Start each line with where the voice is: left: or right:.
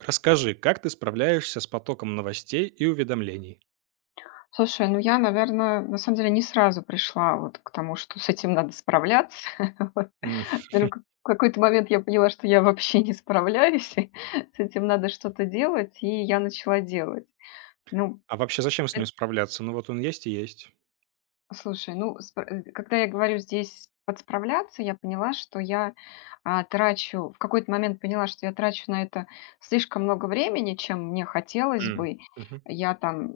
right: Расскажи, как ты справляешься с потоком новостей и уведомлений?
left: Слушай, я, наверное, на самом деле не сразу пришла вот к тому, что с этим надо справляться. Вот.
right: М.
left: Наверно, к в какой-то момент я поняла, что я вообще не справляюсь, и с этим надо что-то делать, и я начала делать. Ну,
right: А вообще зачем с
left: эт
right: ним справляться? Ну вот он есть и есть.
left: Слушай, ну, когда я говорю здесь подсправляться, я поняла, что я, а, трачу в какой-то момент поняла, что я трачу на это слишком много времени, чем мне хотелось
right: М,
left: бы.
right: мгм.
left: Я там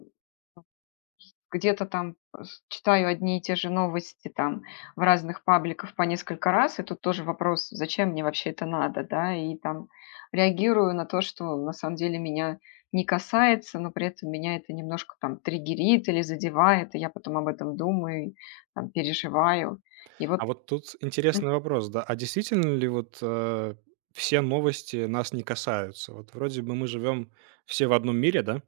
left: где-то там э, с читаю одни и те же новости там в разных пабликах по несколько раз, и тут тоже вопрос, зачем мне вообще это надо, да, и там реагирую на то, что на самом деле меня не касается, но при этом меня это немножко там триггерит или задевает, и я потом об этом думаю, там переживаю. И вот
right: А вот тут
left: мгм,
right: интересный вопрос, да. А действительно ли вот, все новости нас не касаются? Вот вроде бы мы живем все в одном мире, да?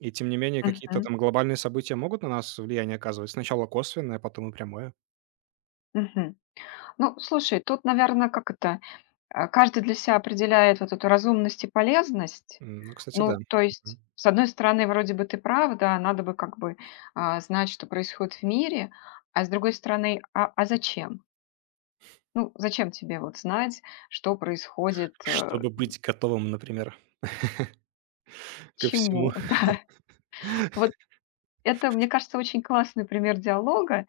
right: И тем не менее какие-то
left: мгм,
right: там глобальные события могут на нас влияние оказывать? Сначала косвенное, а потом и прямое.
left: мгм. Ну, слушай, тут, наверное, как это, каждый для себя определяет вот эту разумность и полезность.
right: М, ну, кстати, да.
left: Ну, то есть,
right: Мгм.
left: с одной стороны, вроде бы ты прав, да, надо бы как бы, знать, что происходит в мире, а с другой стороны, а зачем? Ну, зачем тебе вот знать, что происходит,
right: Чтобы быть готовым, например, ко всему.
left: чему, да? Вот это, мне кажется, очень классный пример диалога.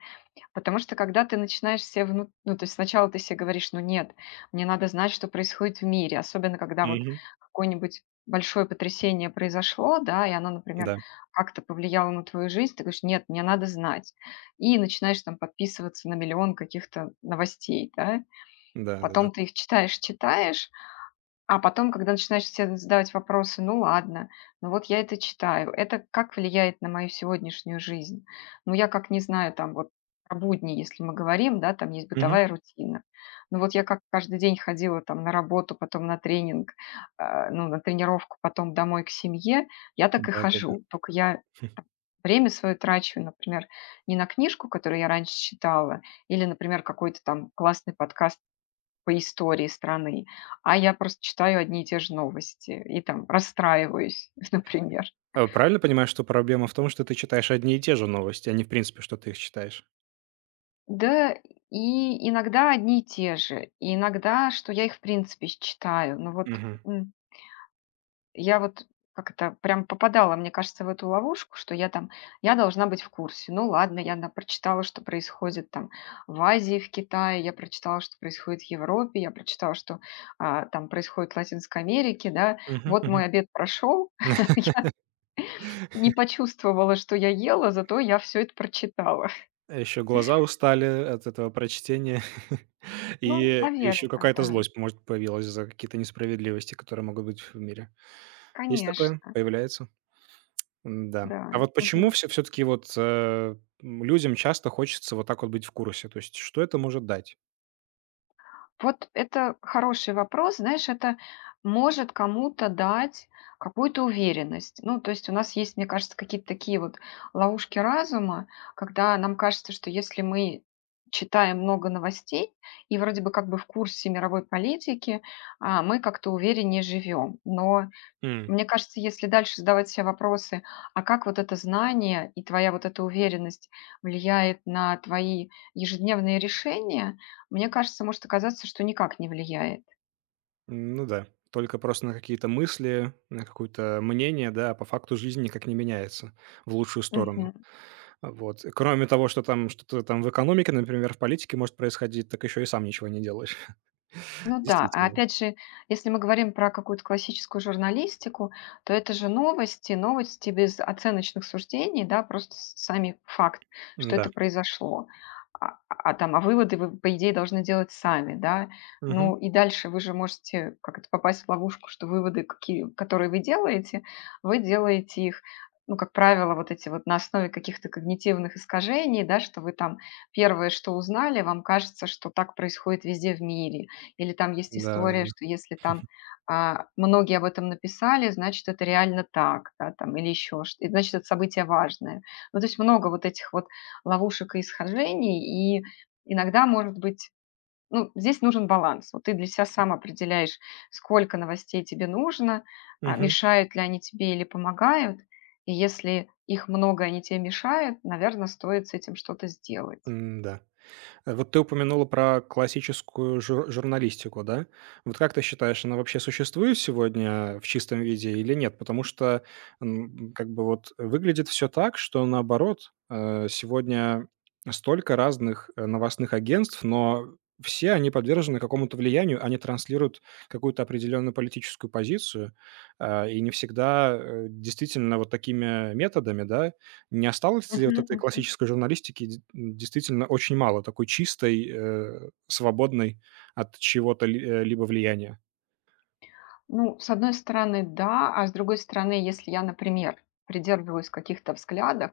left: Потому что когда ты начинаешь то есть сначала ты себе говоришь: "Ну нет, мне надо знать, что происходит в мире". Особенно когда вот
right: Мгм.
left: какое-нибудь большое потрясение произошло, да, и оно, например,
right: Да,
left: как-то повлияло на твою жизнь. Ты говоришь: "Нет, мне надо знать". И начинаешь там подписываться на миллион каких-то новостей, да. Потом
right: да-да-да.
left: ты их читаешь, а потом, когда начинаешь себе задавать вопросы: "Ну ладно, ну вот я это читаю, это как влияет на мою сегодняшнюю жизнь?" Ну, я как не знаю, там вот про будни, если мы говорим, да, там есть бытовая рутина. Ну вот я как каждый день ходила там на работу, потом на тренинг, ну, на тренировку, потом домой к семье, я так и
right: Да-да-да.
left: хожу. Только я
right: Хм.
left: время свое трачу, например, не на книжку, которую я раньше читала, или, например, какой-то там классный подкаст по истории страны, а я просто читаю одни и те же новости и там расстраиваюсь, например.
right: А правильно понимаю, что проблема в том, что ты читаешь одни и те же новости, а не в принципе, что ты их читаешь?
left: Да, и иногда одни и те же, и иногда, что я их в принципе читаю.
right: Мгм.
left: Я вот как это прям попадала, мне кажется, в эту ловушку, что я там, я должна быть в курсе. Ну ладно, прочитала, что происходит там в Азии, в Китае, я прочитала, что происходит в Европе, я прочитала, что там происходит в Латинской Америке, да.
right: Мгм,
left: Вот
right: мгм.
left: мой обед прошел. Не почувствовала, что я ела, зато я все это прочитала.
right: А еще глаза устали от этого прочтения,
left: Ну,
right: и
left: наверное,
right: еще какая-то
left: да.
right: злость, может, появилась за какие-то несправедливости, которые могут быть в мире. Есть такое?
left: Конечно,
right: Появляется? Да. А
left: да.
right: вот почему
left: Мгм.
right: все-таки вот, людям часто хочется вот так вот быть в курсе? То есть что это может дать?
left: Вот это хороший вопрос. Знаешь, это может кому-то дать какую-то уверенность. Ну, то есть у нас есть, мне кажется, какие-то такие вот ловушки разума, когда нам кажется, что если мы читаем много новостей и вроде бы как бы в курсе мировой политики, мы как-то увереннее живем. Но мне кажется, если дальше задавать себе вопросы, а как вот это знание и твоя вот эта уверенность влияет на твои ежедневные решения, мне кажется, может оказаться, что никак не влияет.
right: М, ну да, только просто на какие-то мысли, на какое-то мнение, да, а по факту жизнь никак не меняется в лучшую сторону.
left: Мгм.
right: А вот. Кроме того, что там что-то там в экономике, например, в политике может происходить, так еще и сам ничего не делаешь.
left: Ну да, а
right: Действительно.
left: опять же, если мы говорим про какую-то классическую журналистику, то это же новости, новости без оценочных суждений, да, просто сами факт, что
right: Да.
left: это произошло. А выводы вы, по идее, должны делать сами, да.
right: Да,
left: Ну и дальше вы же можете как это попасть в ловушку, что выводы, какие, которые вы делаете их, ну, как правило, вот эти вот на основе каких-то когнитивных искажений, да, что вы там первое, что узнали, вам кажется, что так происходит везде в мире. Или там есть
right: да.
left: история,
right: Да.
left: что если там многие об этом написали, значит, это реально так, да, там, или еще что значит, это событие важное. Ну, то есть много вот этих вот ловушек и исхожений. И иногда, может быть, ну, здесь нужен баланс. Вот ты для себя сам определяешь, сколько новостей тебе нужно,
right: Мгм.
left: мешают ли они тебе или помогают. И если их много, и они тебе мешают, наверное, стоит с этим что-то сделать.
right: М-да. Вот ты упомянула про классическую журналистику, да? Вот как ты считаешь, она вообще существует сегодня в чистом виде или нет? Потому что как бы вот выглядит все так, что наоборот, сегодня столько разных новостных агентств, но все они подвержены какому-то влиянию, они транслируют какую-то определенную политическую позицию, и не всегда действительно вот такими методами, да, не осталось ли вот
left: Мгм.
right: этой классической журналистики д действительно очень мало, такой чистой, свободной от чего-то либо влияния?
left: Ну, с одной стороны, да, а с другой стороны, если я, например, придерживаюсь каких-то взглядов,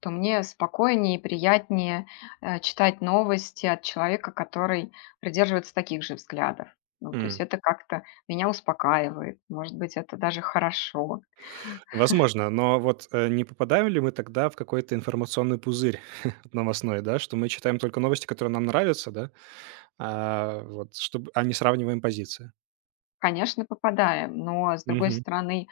left: то мне спокойнее и приятнее читать новости от человека, который придерживается таких же взглядов. Ну, то есть
right: М,
left: это как-то меня успокаивает, может быть, это даже хорошо.
right: возможно, но вот, не попадаем ли мы тогда в какой-то информационный пузырь новостной, да, что мы читаем только новости, которые нам нравятся, да, а, вот, чтоб а не сравниваем позиции?
left: Конечно, попадаем, но с другой
right: Мгм.
left: стороны,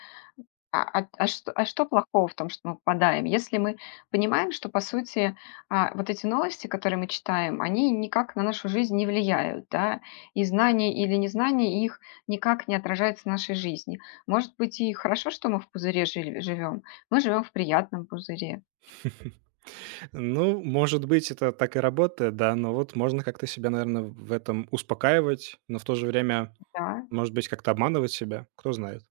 left: а что плохого в том, что мы попадаем? Если мы понимаем, что, по сути, вот эти новости, которые мы читаем, они никак на нашу жизнь не влияют, да, и знание или незнание их никак не отражается в нашей жизни. Может быть, и хорошо, что мы в пузыре жили живем. Мы живем в приятном пузыре.
right: Ну, может быть, это так и работает, да, но вот можно как-то себя, наверное, в этом успокаивать, но в то же время,
left: Да,
right: может быть, как-то обманывать себя, кто знает.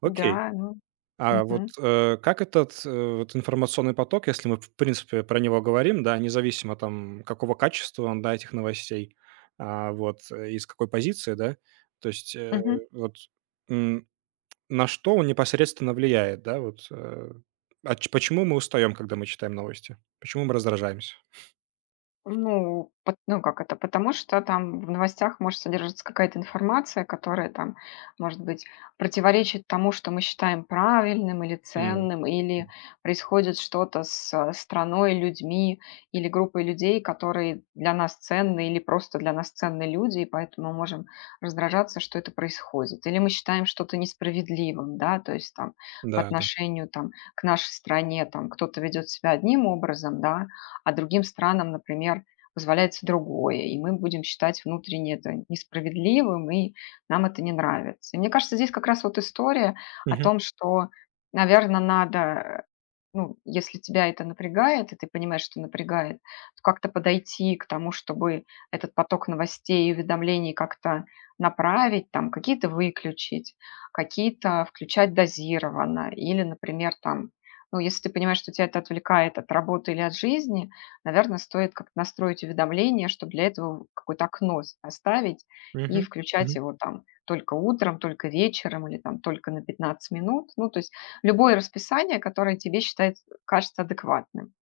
right: Окей.
left: да, ну,
right: А вот
left: мгм,
right: как этот вот информационный поток, если мы, в принципе, про него говорим, да, независимо там, какого качества он, да, этих новостей, вот, из какой позиции, да, то есть
left: мгм.
right: вот, м, на что он непосредственно влияет, да, вот а почему мы устаем, когда мы читаем новости, почему мы раздражаемся?
left: Ну, пот ну, как это, потому что там в новостях может содержаться какая-то информация, которая там, может быть, противоречит тому, что мы считаем правильным или
right: М.
left: ценным, или
right: М.
left: происходит что-то с страной, людьми или группой людей, которые для нас ценны или просто для нас ценны люди, и поэтому мы можем раздражаться, что это происходит. Или мы считаем что-то несправедливым, да, то есть там по
right: Да, да.
left: отношению там, к нашей стране там кто-то ведет себя одним образом, да, а другим странам, например, позволяется другое, и мы будем считать внутренне это несправедливым, и нам это не нравится. И мне кажется, здесь как раз вот история о
right: Мгм.
left: том, что, наверное, надо ну, если тебя это напрягает, и ты понимаешь, что напрягает, то как-то подойти к тому, чтобы этот поток новостей и уведомлений как-то направить, там какие-то выключить, какие-то включать дозированно. Или, например, там, ну, если ты понимаешь, что тебя это отвлекает от работы или от жизни, наверное, стоит как-то настроить уведомление, чтобы для этого какое-то окно оставить и
right: Мгм.
left: включать
right: Мгм.
left: его там только утром, только вечером или там только на 15 минут. Ну, то есть любое расписание, которое тебе считается кажется адекватным.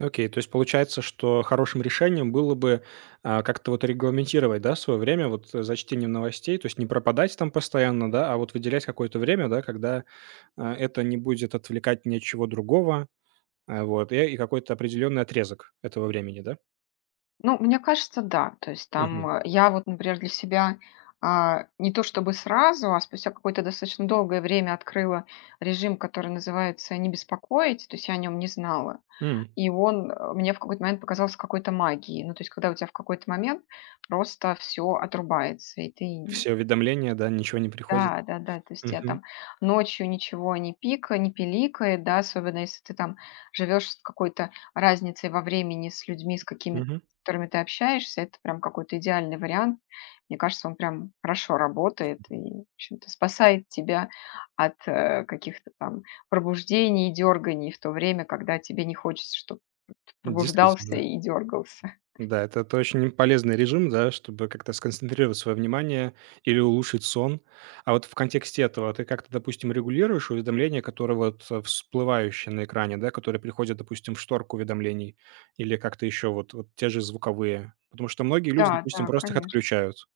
right: Окей, то есть получается, что хорошим решением было бы, как-то вот регламентировать, да, свое время вот, за чтением новостей, то есть не пропадать там постоянно, да, а вот выделять какое-то время, да, когда, это не будет отвлекать ни от чего другого, вот, и какой-то определенный отрезок этого времени, да?
left: Ну, мне кажется, да. То есть там,
right: Мгм.
left: я вот, например, для себя, не то чтобы сразу, а спустя какое-то достаточно долгое время открыла режим, который называется "не беспокоить", то есть я о нем не знала.
right: М.
left: И он, мне в какой-то момент показался какой-то магией. Ну, то есть когда у тебя в какой-то момент просто все отрубается, и ты
right: Все уведомления, да, ничего не приходит.
left: да, да-да, то есть я
right: Мгм.
left: там ночью ничего не пика не пиликает, да, особенно если ты там живешь с какой-то разницей во времени с людьми,
right: Мгм.
left: с которыми ты общаешься, это прям какой-то идеальный вариант. Мне кажется, он прям хорошо работает и, в общем-то, спасает тебя от каких-то там пробуждений и дерганий в то время, когда тебе не хочется, чтобы ты пробуждался
right: Действительно.
left: и дергался.
right: Да, это очень полезный режим, да, чтобы как-то сконцентрировать свое внимание или улучшить сон. А вот в контексте этого ты как-то, допустим, регулируешь уведомления, которые вот всплывающие на экране, да, которые приходят, допустим, в шторку уведомлений или как-то еще вот те же звуковые? Потому что многие люди,
left: Да,
right: допустим,
left: да,
right: просто их
left: конечно.
right: отключают.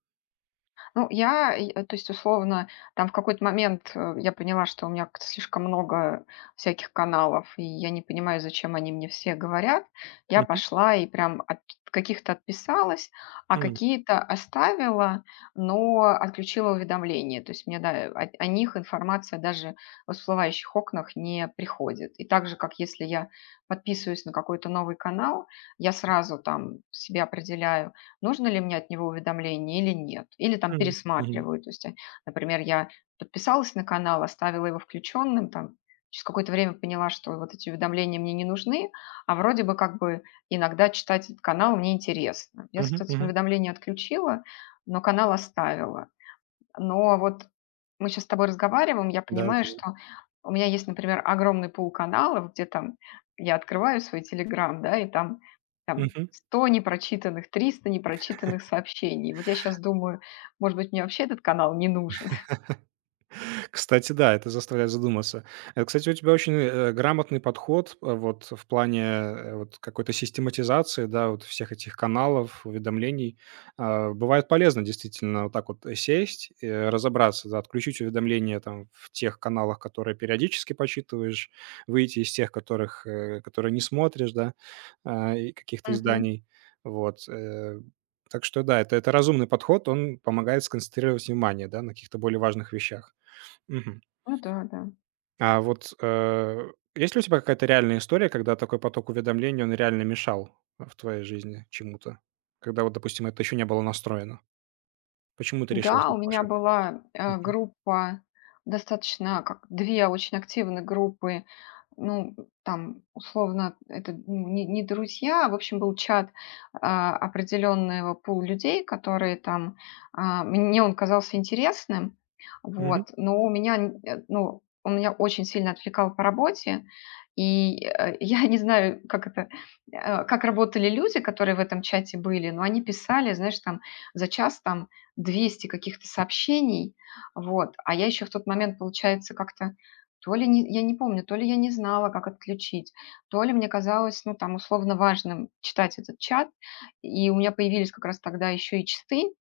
left: То есть, условно, там в какой-то момент я поняла, что у меня как-то слишком много всяких каналов, и я не понимаю, зачем они мне все говорят. Я
right: Мгм.
left: пошла и прям от каких-то отписалась, а
right: М.
left: какие-то оставила, но отключила уведомления. То есть мне о них информация даже в всплывающих окнах не приходит. И так же, как если я подписываюсь на какой-то новый канал, я сразу там себе определяю, нужно ли мне от него уведомление или нет. Или там
right: Мгм. Мгм.
left: пересматриваю. То есть, например, я подписалась на канал, оставила его включенным, там, через какое-то время поняла, что вот эти уведомления мне не нужны, а вроде бы как бы иногда читать этот канал мне интересно. Я,
right: Мгм.
left: соответственно,
right: Мгм.
left: уведомления отключила, но канал оставила. Но вот мы сейчас с тобой разговариваем, я
right: Да, да,
left: понимаю, что
right: да.
left: у меня есть, например, огромный пул каналов, где там я открываю свой "Телеграм", да, и там
right: Мгм.
left: 100 непрочитанных, 300 непрочитанных сообщений. Вот я сейчас думаю, может быть, мне вообще этот канал не нужен.
right: Кстати, да, это заставляет задуматься. Кстати, у тебя очень грамотный подход вот в плане вот какой-то систематизации, да, вот всех этих каналов, уведомлений. А, бывает полезно действительно вот так вот сесть, разобраться, да, отключить уведомления там в тех каналах, которые периодически почитываешь, выйти из тех, которые не смотришь, да, а, и каких-то
left: Мгм.
right: изданий. Вот. Так что да, это разумный подход, он помогает сконцентрировать внимание, да, на каких-то более важных вещах. Мгм.
left: Ну да, да.
right: А вот, есть ли у тебя какая-то реальная история, когда такой поток уведомлений, он реально мешал в твоей жизни чему-то? Когда вот, допустим, это еще не было настроено. Почему ты решилась
left: Да,
right: на
left: у
right: такой
left: меня
right: шаг?
left: была,
right: Мгм.
left: группа, достаточно как 2 очень активные группы. Ну, там, условно, это, ну, не друзья, а, в общем, был чат, определенного пула людей, которые там, мне он казался интересным.
right: Мгм.
left: Вот, но у меня, ну, он меня очень сильно отвлекал по работе, и, я не знаю, как это, как работали люди, которые в этом чате были, но они писали, знаешь, там за час там 200 каких-то сообщений, вот. А я еще в тот момент, получается, как-то то ли не, я не помню, то ли я не знала, как отключить, то ли мне казалось, ну, там, условно важным читать этот чат, и у меня появились как раз тогда еще и часы,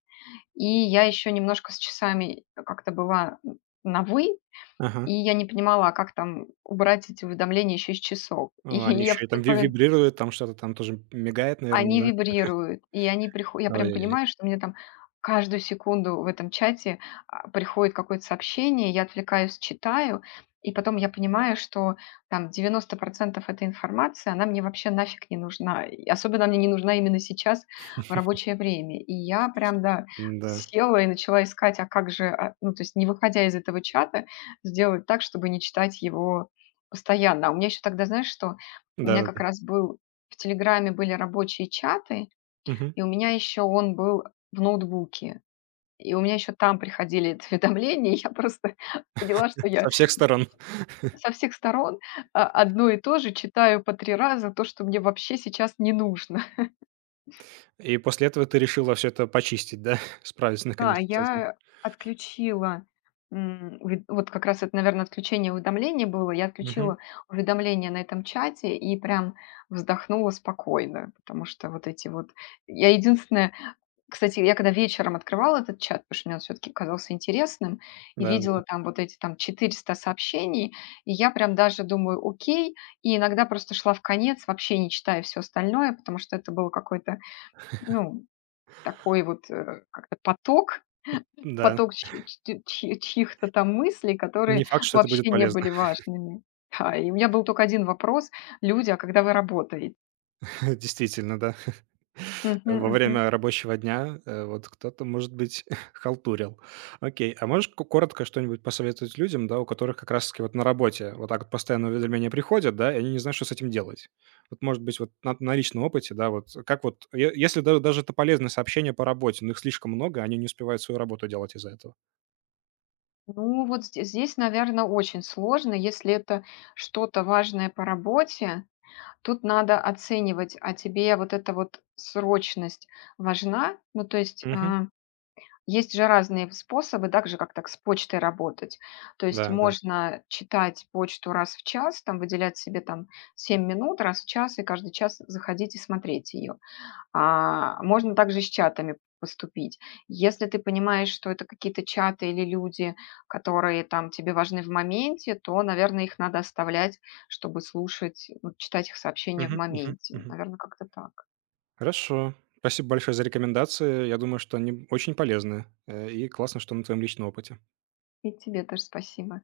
left: и я еще немножко с часами как-то была на «вы»,
right: Ага.
left: и я не понимала, а как там убрать эти уведомления еще из часов. И
right: О, они
left: я в
right: еще и
left: какой-то
right: там ви
left: момент
right: вибрируют, там что-то там тоже мигает, наверное,
left: они
right: да?
left: вибрируют, и они прихо я прям
right: Ой-ой-ой.
left: понимаю, что мне там каждую секунду в этом чате, приходит какое-то сообщение, я отвлекаюсь, читаю, и потом я понимаю, что там 90% этой информации, она мне вообще нафиг не нужна. И особенно мне не нужна именно сейчас в рабочее время. И я прям, да,
right: Да, да.
left: села и начала искать, а как же, ну, то есть не выходя из этого чата, сделать так, чтобы не читать его постоянно. А у меня еще тогда, знаешь что? У меня как
right: Да-да-да.
left: раз был в "Телеграме" были рабочие чаты,
right: Мгм.
left: и у меня еще он был в ноутбуке. И у меня еще там приходили эти уведомления. Я просто поняла, что
right: Со
left: я
right: всех сторон.
left: со всех сторон, одно и то же читаю по 3 раза, то, что мне вообще сейчас не нужно.
right: И после этого ты решила все это почистить, да? Справиться
left: Да,
right: наконец-то с этим.
left: я отключила, м, уве вот как раз это, наверное, отключение уведомлений было. Я
right: Мгм.
left: отключила уведомления на этом чате и прям вздохнула спокойно, потому что вот эти вот я единственное, кстати, я когда вечером открывала этот чат, потому что мне он все таки казался интересным, и
right: Да, да.
left: видела там вот эти там 400 сообщений, и я прям даже думаю: "Окей". И иногда просто шла в конец, вообще не читая все остальное, потому что это был какой-то, ну, такой вот, как-то поток,
right: Да.
left: поток чь чь чь чьих-то там мыслей,
right: Не
left: которые
right: факт, что это будет
left: вообще не
right: полезно.
left: были важными. Да, и у меня был только один вопрос: "Люди, а когда вы работаете?"
right: Действительно, да.
left: Мгм,
right: Во
left: мгм.
right: время рабочего дня, вот кто-то, может быть, халтурил. Окей, а можешь ко коротко что-нибудь посоветовать людям, да, у которых как раз таки вот на работе вот так вот постоянно уведомления приходят, да, и они не знают, что с этим делать? Вот, может быть, вот на личном опыте, да, вот как вот, е если да даже это полезные сообщения по работе, но их слишком много, они не успевают свою работу делать из-за этого.
left: Ну, вот здесь, наверное, очень сложно. Если это что-то важное по работе, тут надо оценивать, а тебе вот эта вот срочность важна? Ну, то есть,
right: Мгм.
left: есть же разные способы, так же, как с почтой работать. То есть
right: Да, да.
left: можно читать почту раз в час, там выделять себе там 7 минут раз в час и каждый час заходить и смотреть ее. А, можно также с чатами поступить. Если ты понимаешь, что это какие-то чаты или люди, которые там тебе важны в моменте, то, наверное, их надо оставлять, чтобы слушать, ну, читать их сообщения в
right: Мгм, мгм,
left: моменте.
right: мгм.
left: Наверное, как-то так.
right: Хорошо. Спасибо большое за рекомендации. Я думаю, что они очень полезны, и классно, что на твоем личном опыте.
left: И тебе тоже спасибо.